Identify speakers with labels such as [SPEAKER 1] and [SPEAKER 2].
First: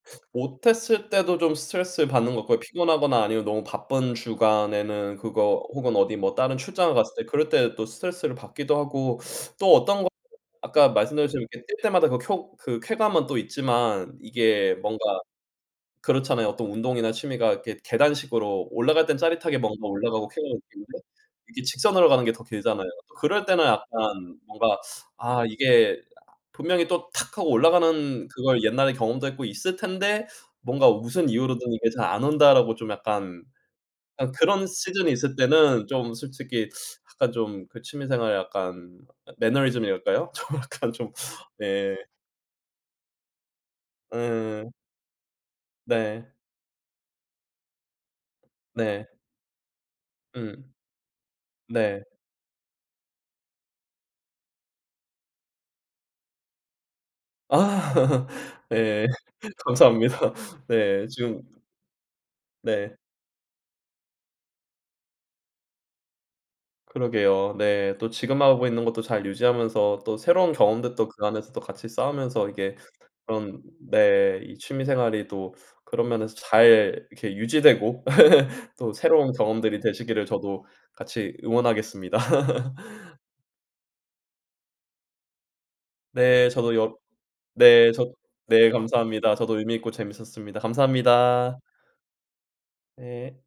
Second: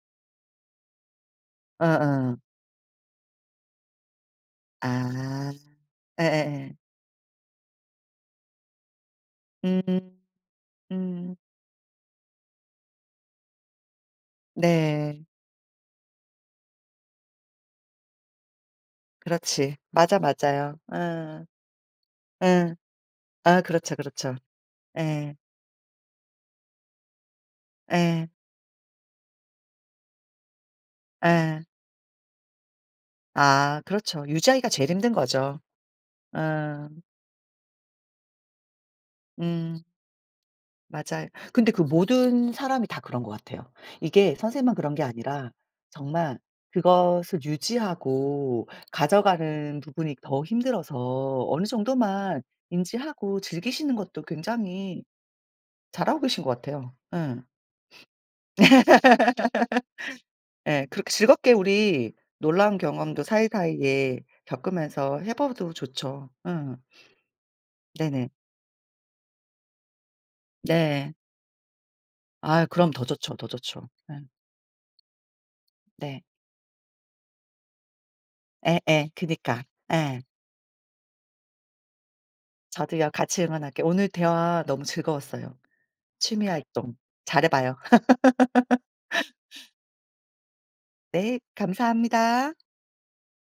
[SPEAKER 1] 못했을 때도 좀 스트레스받는 것
[SPEAKER 2] 어어.
[SPEAKER 1] 같고요. 피곤하거나 아니면 너무 바쁜 주간에는
[SPEAKER 2] 아
[SPEAKER 1] 그거 혹은 어디 뭐 다른
[SPEAKER 2] 예예예.
[SPEAKER 1] 출장을 갔을 때 그럴 때 또 스트레스를 받기도 하고 또 어떤 거
[SPEAKER 2] 음음.
[SPEAKER 1] [unintelligible] 아까
[SPEAKER 2] 음.
[SPEAKER 1] 말씀드렸지만 이렇게 뛸 때마다 그 쿄 그 쾌감은 또 있지만 이게 뭔가
[SPEAKER 2] 네.
[SPEAKER 1] 그렇잖아요. 또 운동이나 취미가 이렇게 계단식으로 올라갈 땐 짜릿하게
[SPEAKER 2] 그렇지.
[SPEAKER 1] 뭔가
[SPEAKER 2] 맞아,
[SPEAKER 1] 올라가고 쾌감을
[SPEAKER 2] 맞아요. 어.
[SPEAKER 1] 느끼는데 이게 직선으로 가는 게 더
[SPEAKER 2] 어.
[SPEAKER 1] 길잖아요. 그럴
[SPEAKER 2] 아
[SPEAKER 1] 때는
[SPEAKER 2] 그렇죠, 그렇죠.
[SPEAKER 1] 약간 뭔가
[SPEAKER 2] 예.
[SPEAKER 1] '아 이게 분명히 또 탁 하고 올라가는
[SPEAKER 2] 예.
[SPEAKER 1] 그걸 옛날에 경험도 했고 있을 텐데 뭔가 무슨
[SPEAKER 2] 예.
[SPEAKER 1] 이유로든 이게 잘 안 온다.'라고 좀 약간
[SPEAKER 2] 아 그렇죠.
[SPEAKER 1] 아 그런
[SPEAKER 2] 유지하기가 제일
[SPEAKER 1] 시즌이
[SPEAKER 2] 힘든
[SPEAKER 1] 있을
[SPEAKER 2] 거죠.
[SPEAKER 1] 때는 좀 솔직히
[SPEAKER 2] 어.
[SPEAKER 1] 약간 좀 그 취미생활에 약간
[SPEAKER 2] 음.
[SPEAKER 1] 매너리즘이랄까요? 좀 약간 좀
[SPEAKER 2] 맞아요. 근데 그
[SPEAKER 1] 예.
[SPEAKER 2] 모든 사람이 다 그런 것 같아요. 이게
[SPEAKER 1] 예예예.
[SPEAKER 2] 선생님만 그런 게 아니라
[SPEAKER 1] 네.
[SPEAKER 2] 정말 그것을 유지하고
[SPEAKER 1] 네.
[SPEAKER 2] 가져가는 부분이 더
[SPEAKER 1] 음.
[SPEAKER 2] 힘들어서 어느
[SPEAKER 1] 네.
[SPEAKER 2] 정도만 인지하고 즐기시는 것도 굉장히 잘하고 계신 것 같아요. 예.
[SPEAKER 1] 아 예. 감사합니다.
[SPEAKER 2] 예.
[SPEAKER 1] 네.
[SPEAKER 2] 그렇게
[SPEAKER 1] 지금
[SPEAKER 2] 즐겁게 우리 놀라운
[SPEAKER 1] 네.
[SPEAKER 2] 경험도 사이사이에 겪으면서 해 봐도 좋죠. 응.
[SPEAKER 1] 그러게요. 네. 또
[SPEAKER 2] 네네.
[SPEAKER 1] 지금 하고 있는 것도 잘 유지하면서 또 새로운 경험들도
[SPEAKER 2] 네.
[SPEAKER 1] 그 안에서 또 같이 쌓으면서
[SPEAKER 2] 아이
[SPEAKER 1] 이게
[SPEAKER 2] 그럼 더 좋죠, 더
[SPEAKER 1] 그런
[SPEAKER 2] 좋죠. 네.
[SPEAKER 1] 네 이 취미생활이 또 그런
[SPEAKER 2] 네.
[SPEAKER 1] 면에서 잘 이렇게 유지되고 또
[SPEAKER 2] 예예.
[SPEAKER 1] 새로운
[SPEAKER 2] 그니까.
[SPEAKER 1] 경험들이
[SPEAKER 2] 예.
[SPEAKER 1] 되시기를 저도 같이 응원하겠습니다.
[SPEAKER 2] 저도요. 같이 응원할게요. 오늘 대화 너무 즐거웠어요. 취미
[SPEAKER 1] 네. 저도 여
[SPEAKER 2] 활동 잘해봐요.
[SPEAKER 1] 네 저 네 감사합니다. 저도 의미 있고 재밌었습니다.
[SPEAKER 2] 네
[SPEAKER 1] 감사합니다.
[SPEAKER 2] 감사합니다.
[SPEAKER 1] 네.